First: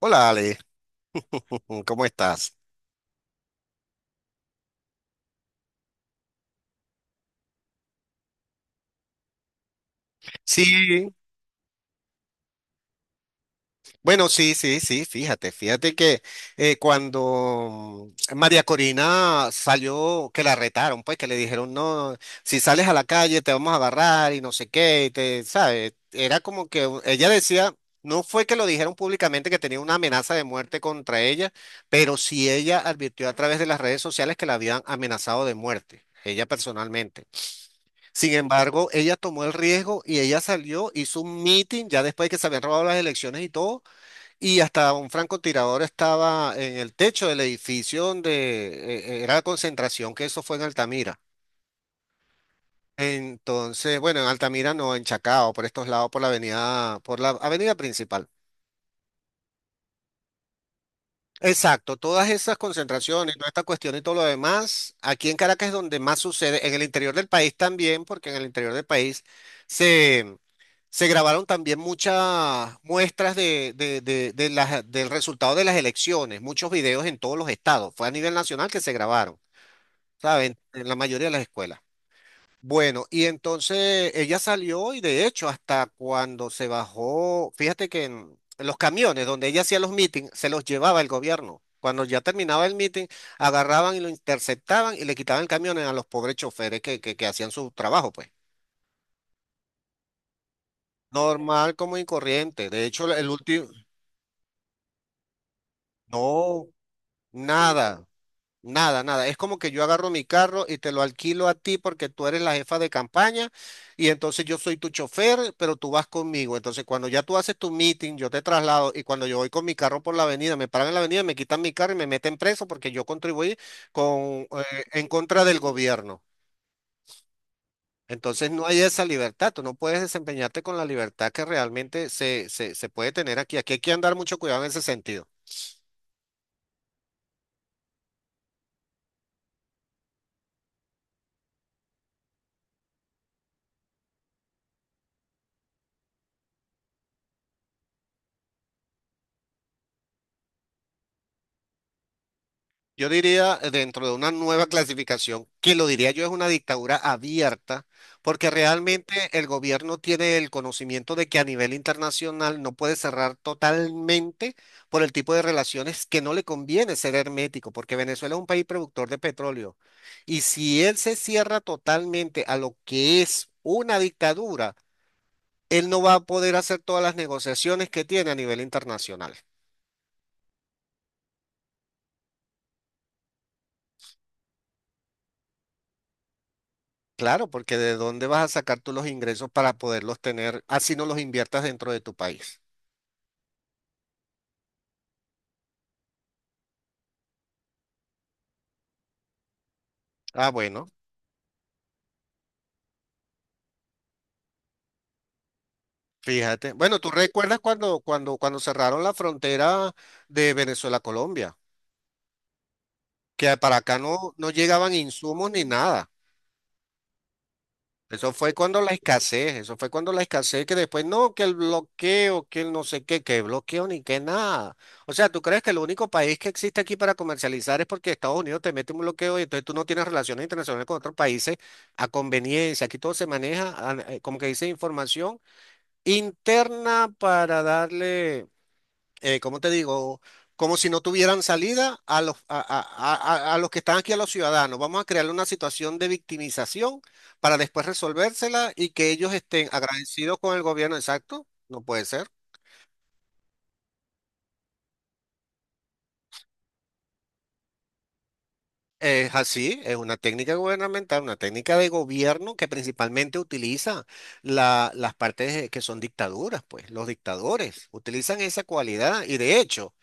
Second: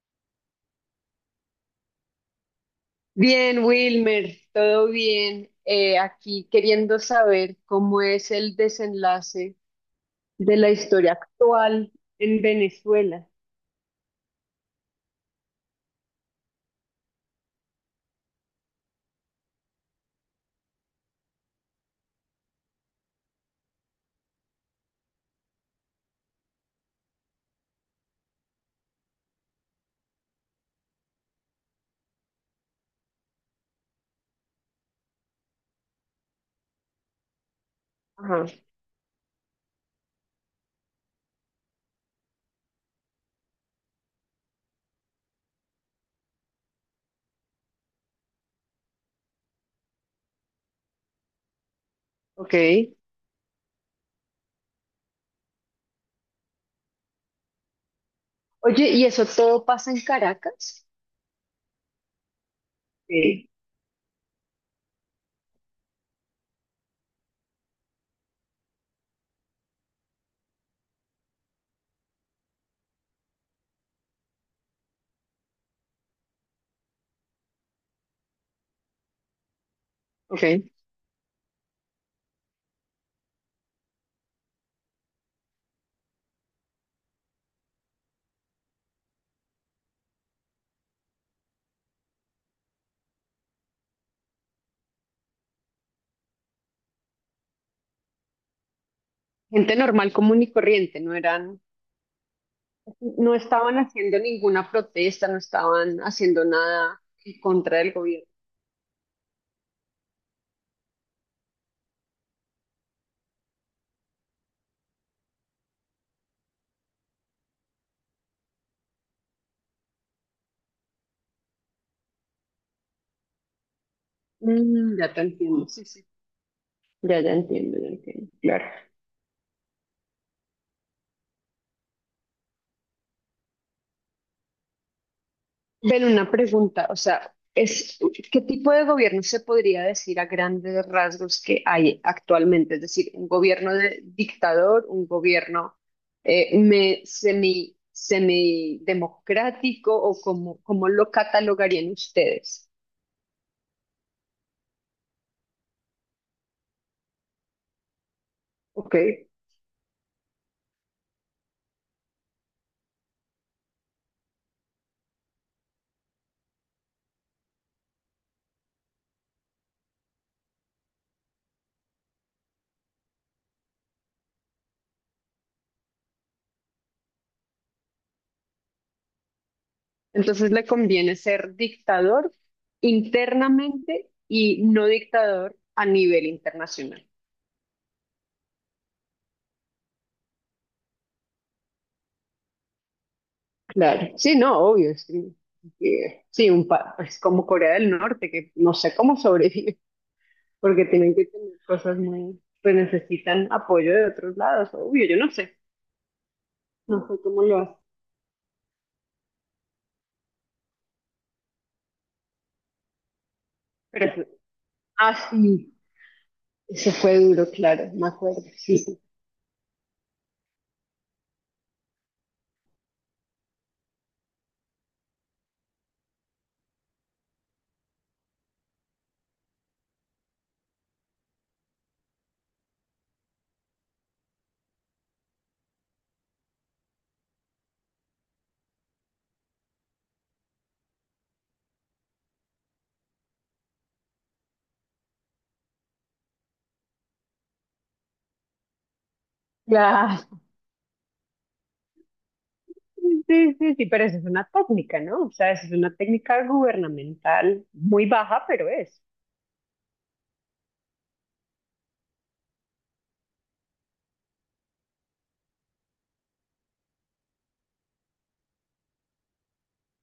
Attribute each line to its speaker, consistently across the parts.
Speaker 1: Hola Ale, ¿cómo estás?
Speaker 2: Bien, Wilmer, todo bien. Aquí queriendo saber cómo es el desenlace de la
Speaker 1: Sí,
Speaker 2: historia actual en Venezuela.
Speaker 1: bueno, sí, sí, sí, fíjate, fíjate que cuando María Corina salió, que la retaron, pues que le dijeron, no, si sales a la calle te vamos a agarrar y no sé qué, y te, ¿sabes? Era como que ella decía, no fue que lo dijeron públicamente que tenía una amenaza de muerte contra ella, pero sí ella advirtió a través de las redes sociales que la habían amenazado de muerte, ella personalmente. Sin
Speaker 2: Ajá,
Speaker 1: embargo, ella tomó el riesgo y ella salió, hizo un meeting ya después de que se habían robado las elecciones y todo, y hasta un francotirador estaba en el techo del edificio donde era la concentración, que eso fue en Altamira.
Speaker 2: ok.
Speaker 1: Entonces, bueno, en Altamira no, en Chacao, por estos lados, por la avenida principal.
Speaker 2: Oye, ¿y eso todo pasa en Caracas?
Speaker 1: Exacto, todas esas concentraciones, toda
Speaker 2: Sí,
Speaker 1: esta cuestión y todo lo demás, aquí en Caracas es donde más sucede, en el interior del país también, porque en el interior del país se Se grabaron también muchas muestras del resultado de las elecciones, muchos videos en todos los estados. Fue a nivel nacional que se grabaron,
Speaker 2: ok.
Speaker 1: ¿saben? En la mayoría de las escuelas. Bueno, y entonces ella salió y de hecho hasta cuando se bajó, fíjate que en los camiones donde ella hacía los meetings, se los llevaba el gobierno. Cuando ya terminaba el meeting, agarraban y lo interceptaban y le quitaban el camión a los pobres choferes que hacían su trabajo, pues.
Speaker 2: Gente normal, común y corriente, no eran,
Speaker 1: Normal, como y corriente. De hecho, el
Speaker 2: no
Speaker 1: último.
Speaker 2: estaban haciendo ninguna protesta, no estaban haciendo
Speaker 1: No,
Speaker 2: nada en contra del
Speaker 1: nada,
Speaker 2: gobierno.
Speaker 1: nada, nada. Es como que yo agarro mi carro y te lo alquilo a ti porque tú eres la jefa de campaña y entonces yo soy tu chofer, pero tú vas conmigo. Entonces cuando ya tú haces tu meeting, yo te traslado y cuando yo voy con mi carro por la avenida, me paran en la avenida, me quitan mi carro y me meten preso porque yo contribuí con,
Speaker 2: Mm,
Speaker 1: en
Speaker 2: ya te
Speaker 1: contra del
Speaker 2: entiendo, sí, sí.
Speaker 1: gobierno.
Speaker 2: Ya, ya entiendo, ya entiendo.
Speaker 1: Entonces
Speaker 2: Claro.
Speaker 1: no hay esa libertad, tú no puedes desempeñarte con la libertad que realmente se puede tener aquí. Aquí hay que andar mucho cuidado en ese sentido.
Speaker 2: Ven, una pregunta, o sea, es, ¿qué tipo de gobierno se podría decir a grandes rasgos que hay actualmente? Es decir, un gobierno de dictador, un gobierno semi, semidemocrático o cómo, cómo lo catalogarían ustedes.
Speaker 1: Yo diría, dentro de una nueva clasificación, que lo diría yo es una dictadura abierta, porque
Speaker 2: ¿Ok?
Speaker 1: realmente el gobierno tiene el conocimiento de que a nivel internacional no puede cerrar totalmente por el tipo de relaciones que no le conviene ser hermético, porque Venezuela es un país productor de petróleo. Y si él se cierra totalmente a lo que es una dictadura, él no va a poder hacer todas las negociaciones que tiene a nivel internacional.
Speaker 2: Entonces le conviene ser dictador internamente y no dictador a nivel internacional.
Speaker 1: Claro, porque ¿de dónde vas a sacar tú los ingresos para poderlos tener, así no los inviertas dentro de tu país?
Speaker 2: Claro, sí, no, obvio, sí. Sí, un pa es como Corea del Norte, que no sé cómo sobrevive,
Speaker 1: Ah,
Speaker 2: porque
Speaker 1: bueno,
Speaker 2: tienen que tener cosas muy, pues necesitan apoyo de otros lados, obvio, yo no sé,
Speaker 1: fíjate. Bueno,
Speaker 2: no
Speaker 1: ¿tú
Speaker 2: sé cómo
Speaker 1: recuerdas
Speaker 2: lo hacen,
Speaker 1: cuando cerraron la frontera de Venezuela a Colombia? Que para acá
Speaker 2: pero
Speaker 1: no,
Speaker 2: fue-
Speaker 1: no llegaban
Speaker 2: ah,
Speaker 1: insumos ni
Speaker 2: sí,
Speaker 1: nada.
Speaker 2: eso fue duro, claro, me
Speaker 1: Eso
Speaker 2: acuerdo,
Speaker 1: fue
Speaker 2: sí,
Speaker 1: cuando la
Speaker 2: sí,
Speaker 1: escasez, eso fue cuando la escasez que después no, que el bloqueo, que el no sé qué, que bloqueo ni que nada. O sea, ¿tú crees que el único país que existe aquí para comercializar es porque Estados Unidos te mete un bloqueo y entonces tú no tienes relaciones internacionales con otros países a conveniencia? Aquí todo se maneja, ah, como que dice, información interna para darle ¿cómo te digo? Como si no tuvieran salida a los, a los que están aquí, a los ciudadanos. Vamos a crear una situación de victimización para después resolvérsela y que ellos estén agradecidos
Speaker 2: claro,
Speaker 1: con el gobierno. Exacto, no puede ser.
Speaker 2: sí, sí, sí, pero eso es una técnica, ¿no? O sea, eso es una técnica gubernamental muy baja, pero es.
Speaker 1: Es así, es una técnica gubernamental, una técnica de gobierno que principalmente utiliza las partes que son dictaduras, pues los dictadores utilizan esa cualidad y de hecho...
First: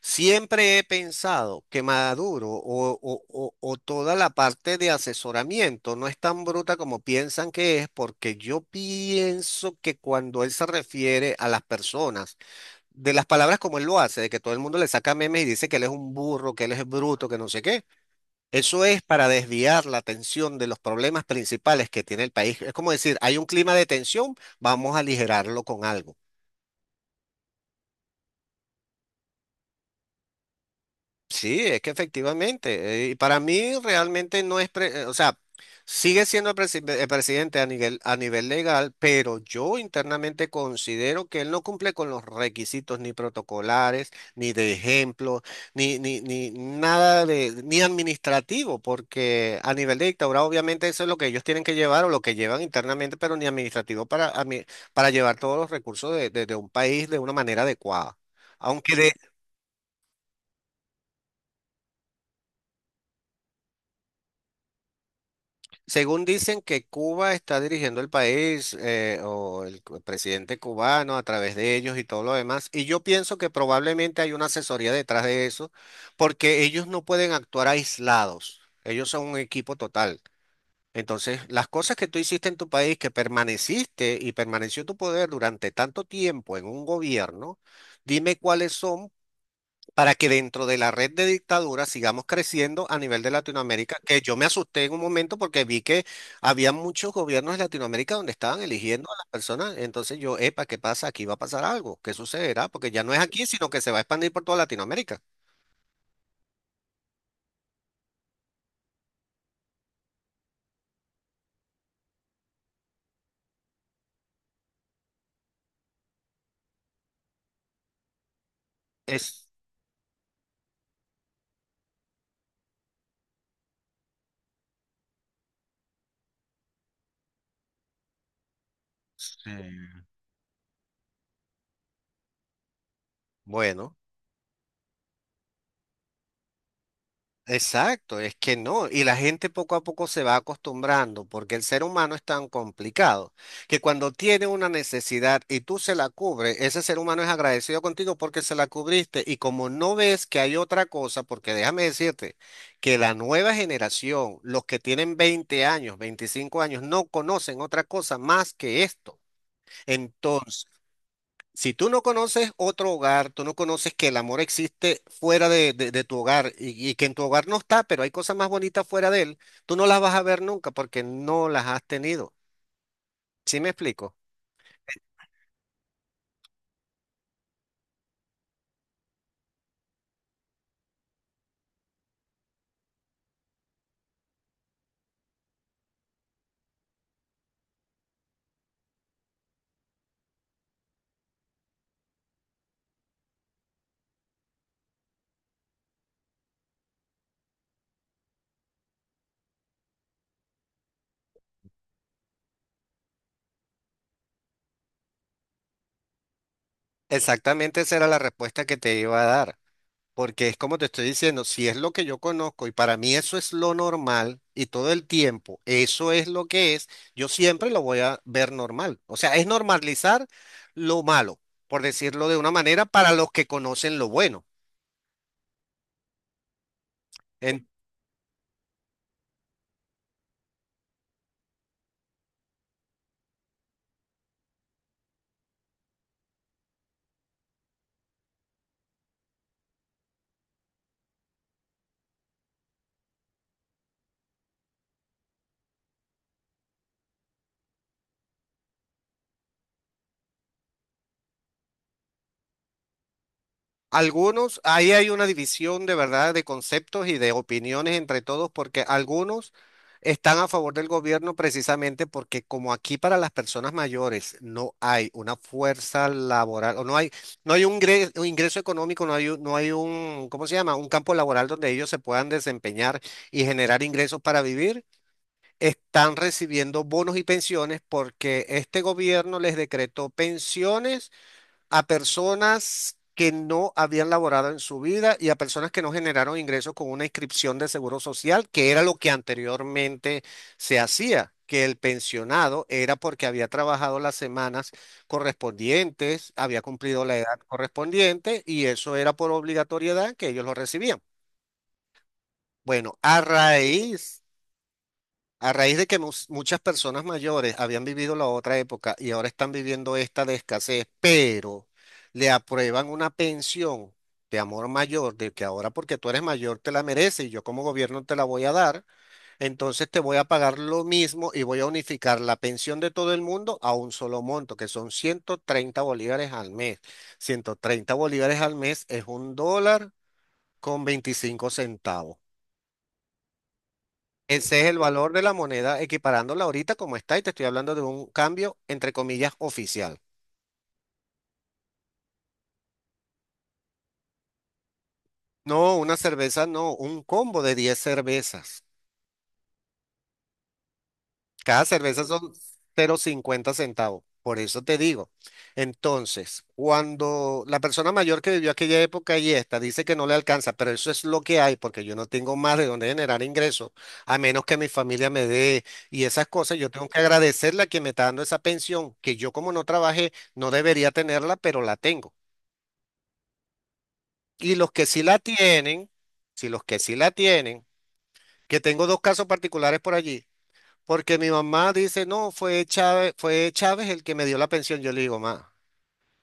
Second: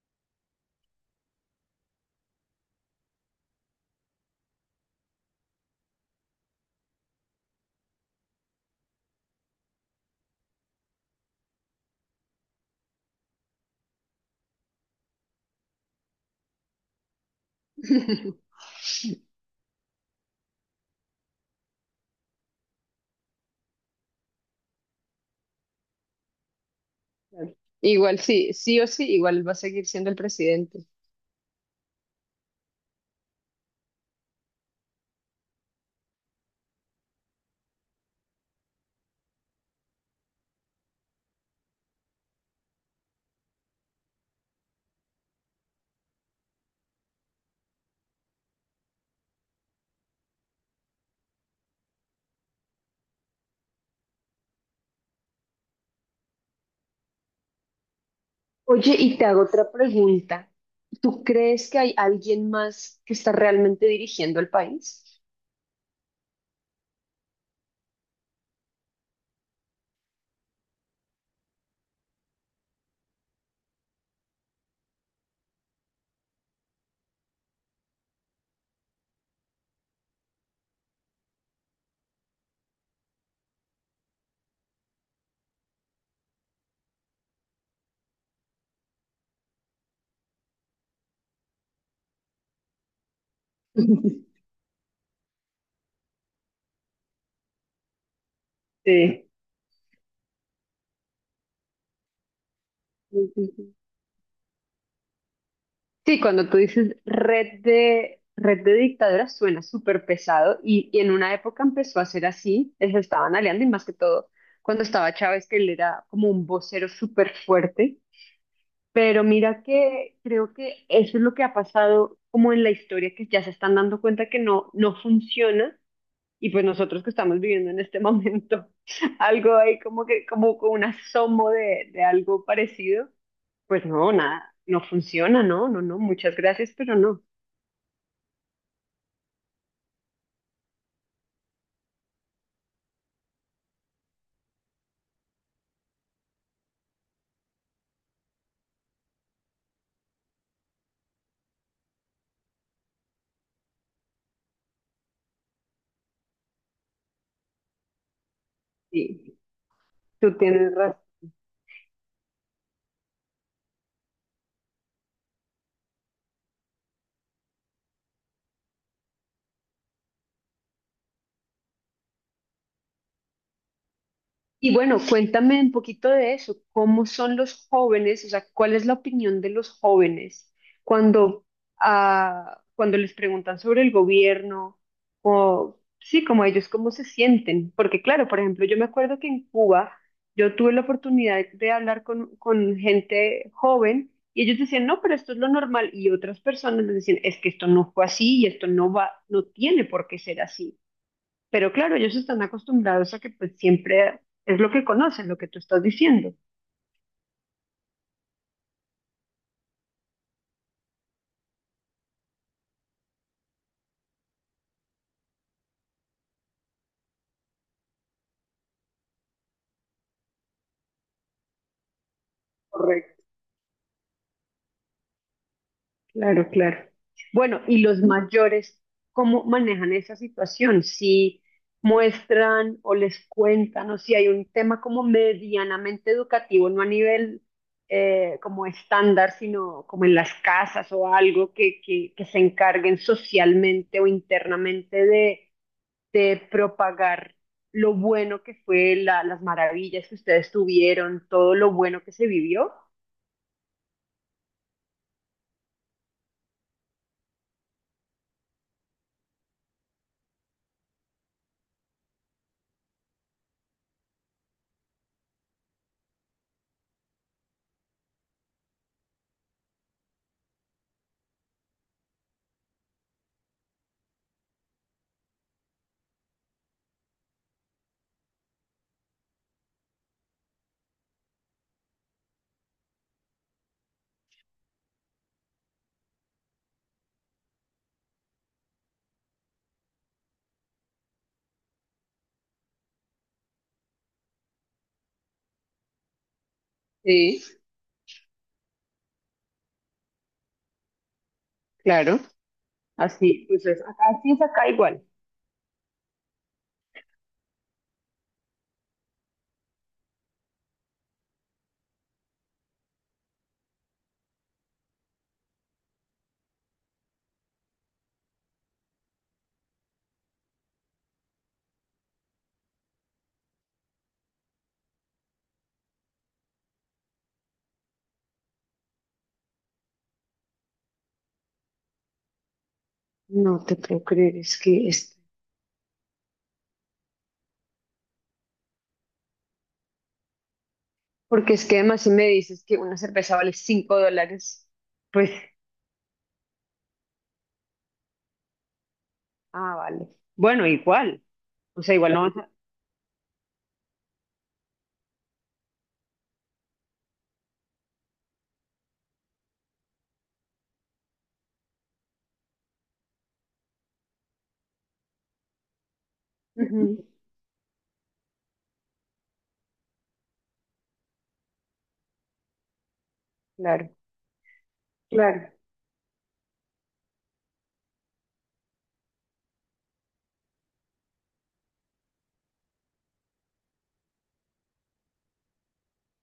Speaker 1: Siempre he pensado que Maduro o toda la parte de asesoramiento no es tan bruta como piensan que es, porque yo pienso que cuando él se refiere a las personas, de las palabras como él lo hace, de que todo el mundo le saca memes y dice que él es un burro, que él es bruto, que no sé qué, eso es para desviar la atención de los problemas principales que tiene el país. Es como decir, hay un clima de tensión, vamos a aligerarlo con algo.
Speaker 2: Igual sí, sí o sí, igual va a seguir siendo el presidente.
Speaker 1: Sí, es que efectivamente, y para mí realmente no es, o sea, sigue siendo el, presidente a nivel legal, pero yo internamente considero que él no cumple con los requisitos ni protocolares, ni de ejemplo, ni nada de, ni administrativo, porque a nivel de dictadura obviamente eso es lo que ellos tienen que llevar o lo que llevan internamente, pero ni administrativo para, para llevar todos los recursos de un país de una manera adecuada.
Speaker 2: Oye,
Speaker 1: Aunque de,
Speaker 2: y te hago otra pregunta. ¿Tú crees que hay alguien más que está realmente dirigiendo el país?
Speaker 1: según dicen que Cuba está dirigiendo el país o el presidente cubano a través de ellos y todo lo demás, y yo pienso que probablemente hay una asesoría detrás de eso, porque ellos no pueden actuar aislados, ellos son un equipo total. Entonces, las cosas que tú hiciste en tu país, que permaneciste y permaneció tu poder durante tanto tiempo en un gobierno, dime cuáles son para que dentro de la red de dictaduras sigamos creciendo a nivel de Latinoamérica, que yo me asusté en un momento porque vi que había muchos gobiernos de Latinoamérica donde estaban eligiendo a
Speaker 2: Sí,
Speaker 1: las personas, entonces yo, epa, ¿qué pasa? Aquí va a pasar algo, ¿qué sucederá? Porque ya no es
Speaker 2: sí,
Speaker 1: aquí,
Speaker 2: sí,
Speaker 1: sino
Speaker 2: sí.
Speaker 1: que se va a expandir por toda Latinoamérica.
Speaker 2: Sí, cuando tú dices red de dictaduras suena súper pesado y en una época empezó a ser así, se estaban aliando y más que todo cuando estaba Chávez, que él era como un vocero súper fuerte, pero
Speaker 1: Es,
Speaker 2: mira que creo que eso es lo que ha pasado como en la historia, que ya se están dando cuenta que no, no funciona. Y pues nosotros que estamos viviendo en este momento
Speaker 1: sí.
Speaker 2: algo ahí como que, como con un asomo de algo parecido, pues
Speaker 1: Bueno.
Speaker 2: no, nada, no funciona, no, no, no, muchas gracias, pero no.
Speaker 1: Exacto, es que no, y la gente poco a poco se va acostumbrando, porque el ser humano es tan complicado que cuando tiene una necesidad y tú se la cubres, ese ser humano es agradecido contigo porque se la cubriste y como no ves que hay otra cosa, porque déjame decirte que la nueva generación, los que tienen 20 años, 25 años, no conocen otra cosa más que esto.
Speaker 2: Sí, tú
Speaker 1: Entonces,
Speaker 2: tienes razón.
Speaker 1: si tú no conoces otro hogar, tú no conoces que el amor existe fuera de tu hogar y que en tu hogar no está, pero hay cosas más bonitas fuera de él, tú no las vas a ver nunca porque no las has tenido. ¿Sí me explico?
Speaker 2: Y bueno, cuéntame un poquito de eso, ¿cómo son los jóvenes? O sea, ¿cuál es la opinión de los jóvenes cuando, cuando les preguntan sobre el gobierno? O sí, como ellos, ¿cómo se sienten? Porque claro, por ejemplo, yo me acuerdo que en Cuba yo tuve la oportunidad de hablar con gente joven y ellos decían, no, pero esto es lo normal. Y otras personas les decían, es que esto no fue así y esto no va, no tiene por qué ser así. Pero claro, ellos están acostumbrados a que pues siempre es lo que conocen, lo que tú estás diciendo.
Speaker 1: Exactamente esa era la respuesta que te iba a dar, porque es como te estoy diciendo, si es lo que yo conozco y para mí eso es lo normal y todo el tiempo eso es lo que es, yo siempre lo voy a ver normal. O sea, es normalizar lo malo, por decirlo de una manera, para
Speaker 2: Correcto.
Speaker 1: los que conocen lo bueno.
Speaker 2: Claro, claro. Bueno, ¿y los mayores cómo manejan esa situación? Si muestran o les cuentan o si hay un tema como medianamente educativo, no a nivel como estándar, sino como en las casas o algo que se encarguen socialmente o internamente de propagar lo bueno que fue, la, las maravillas que ustedes tuvieron, todo lo bueno que se vivió.
Speaker 1: Algunos, ahí hay una división de verdad de conceptos y de opiniones entre todos, porque algunos están a favor del gobierno precisamente porque como aquí para las personas mayores no hay una fuerza laboral o no hay, no hay un ingreso, económico, no hay, no hay un, ¿cómo se llama? Un campo laboral donde ellos se puedan desempeñar y generar ingresos para vivir, están recibiendo bonos y pensiones porque este gobierno les decretó pensiones a personas que no habían laborado en su vida y a personas que no generaron ingresos con una inscripción de seguro social, que era lo que anteriormente se hacía, que el pensionado era porque había trabajado las semanas correspondientes, había cumplido la edad
Speaker 2: Sí,
Speaker 1: correspondiente y eso era por obligatoriedad que ellos lo recibían.
Speaker 2: claro.
Speaker 1: Bueno, a
Speaker 2: Así, pues es acá,
Speaker 1: raíz
Speaker 2: así es acá igual.
Speaker 1: a raíz de que muchas personas mayores habían vivido la otra época y ahora están viviendo esta de escasez, pero le aprueban una pensión de amor mayor, de que ahora porque tú eres mayor te la mereces y yo como gobierno te la voy a dar, entonces te voy a pagar lo mismo y voy a unificar la pensión de todo el mundo a un solo monto, que son 130 bolívares al mes. 130 bolívares al mes es $1,25.
Speaker 2: No te puedo creer, es
Speaker 1: Ese es el
Speaker 2: que
Speaker 1: valor
Speaker 2: es...
Speaker 1: de la moneda equiparándola ahorita como está y te estoy hablando de un cambio entre comillas oficial.
Speaker 2: Porque es que además si me dices que una cerveza vale 5 dólares, pues,
Speaker 1: No, una cerveza, no, un combo de 10 cervezas.
Speaker 2: ah, vale. Bueno, igual.
Speaker 1: Cada
Speaker 2: O sea,
Speaker 1: cerveza
Speaker 2: igual no
Speaker 1: son
Speaker 2: vas a...
Speaker 1: 0,50 centavos. Por eso te digo. Entonces, cuando la persona mayor que vivió aquella época y esta dice que no le alcanza, pero eso es lo que hay, porque yo no tengo más de dónde generar ingresos, a menos que mi familia me dé y esas cosas, yo tengo que
Speaker 2: Ujú,
Speaker 1: agradecerle a quien me está dando esa pensión, que yo como no trabajé, no debería tenerla, pero la tengo.
Speaker 2: claro,
Speaker 1: Y los que sí la
Speaker 2: claro.
Speaker 1: tienen, si los que sí la tienen, que tengo dos casos particulares por allí. Porque mi mamá dice, no, fue Chávez el que me dio la pensión. Yo le digo, ma,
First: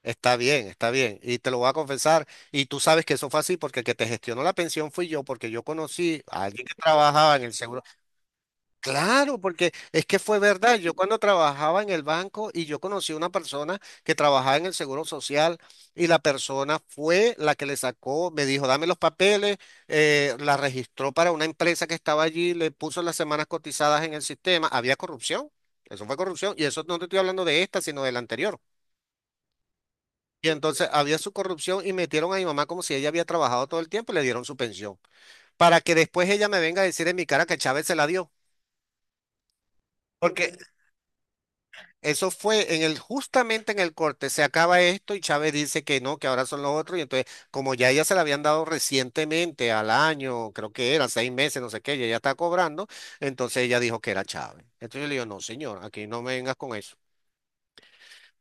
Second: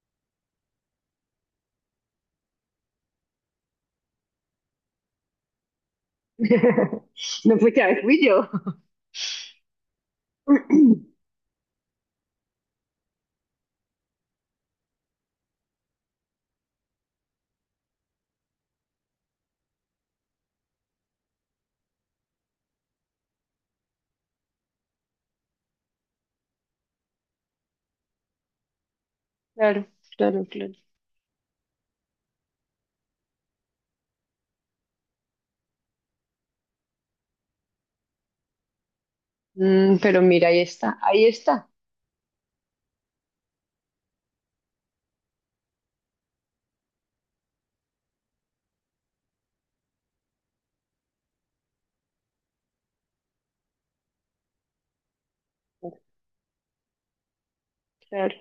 Speaker 1: está bien, está bien. Y te lo voy a confesar. Y tú sabes que eso fue así porque el que te gestionó la pensión fui yo, porque yo conocí a alguien que trabajaba en el
Speaker 2: No fue que
Speaker 1: seguro.
Speaker 2: a ver, fui yo.
Speaker 1: Claro, porque es que fue verdad. Yo cuando trabajaba en el banco y yo conocí a una persona que trabajaba en el Seguro Social y la persona fue la que le sacó, me dijo, dame los papeles, la registró para una empresa que estaba allí, le puso las semanas cotizadas en el sistema. Había corrupción, eso fue corrupción y eso no te estoy hablando de esta, sino de la anterior.
Speaker 2: Claro, claro,
Speaker 1: Y
Speaker 2: claro.
Speaker 1: entonces había su corrupción y metieron a mi mamá como si ella había trabajado todo el tiempo y le dieron su pensión. Para que después ella me venga a decir en mi cara que Chávez se la dio.
Speaker 2: Mm, pero mira,
Speaker 1: Porque
Speaker 2: ahí está, ahí está.
Speaker 1: eso fue en el, justamente en el corte, se acaba esto y Chávez dice que no, que ahora son los otros. Y entonces, como ya ella se la habían dado recientemente, al año, creo que era, 6 meses, no sé qué, y ella está cobrando, entonces ella dijo que era Chávez. Entonces yo le digo, no, señor, aquí no me vengas con eso.
Speaker 2: Claro.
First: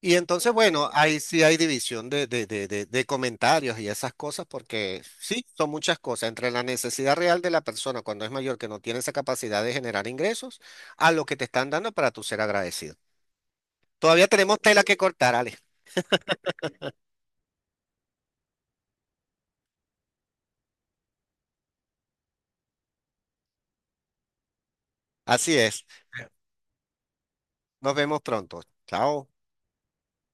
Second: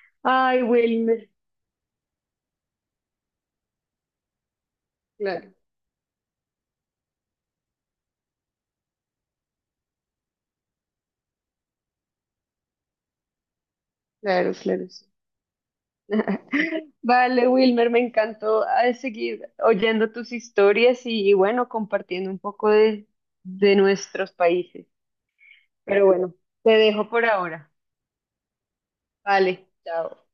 Speaker 1: Y entonces,
Speaker 2: Ay,
Speaker 1: bueno, ahí
Speaker 2: Wilmer,
Speaker 1: sí hay división de comentarios y esas cosas, porque sí,
Speaker 2: claro,
Speaker 1: son muchas cosas, entre la necesidad real de la persona cuando es mayor, que no tiene esa capacidad de generar ingresos, a lo que te están dando para tu ser agradecido. Todavía
Speaker 2: claro,
Speaker 1: tenemos tela
Speaker 2: claro,
Speaker 1: que
Speaker 2: sí.
Speaker 1: cortar, Ale.
Speaker 2: Vale, Wilmer, me encantó seguir oyendo tus historias y bueno, compartiendo un poco de nuestros países.
Speaker 1: Así es.
Speaker 2: Pero bueno, te dejo por ahora.
Speaker 1: Nos vemos pronto. Chao.
Speaker 2: Vale, chao.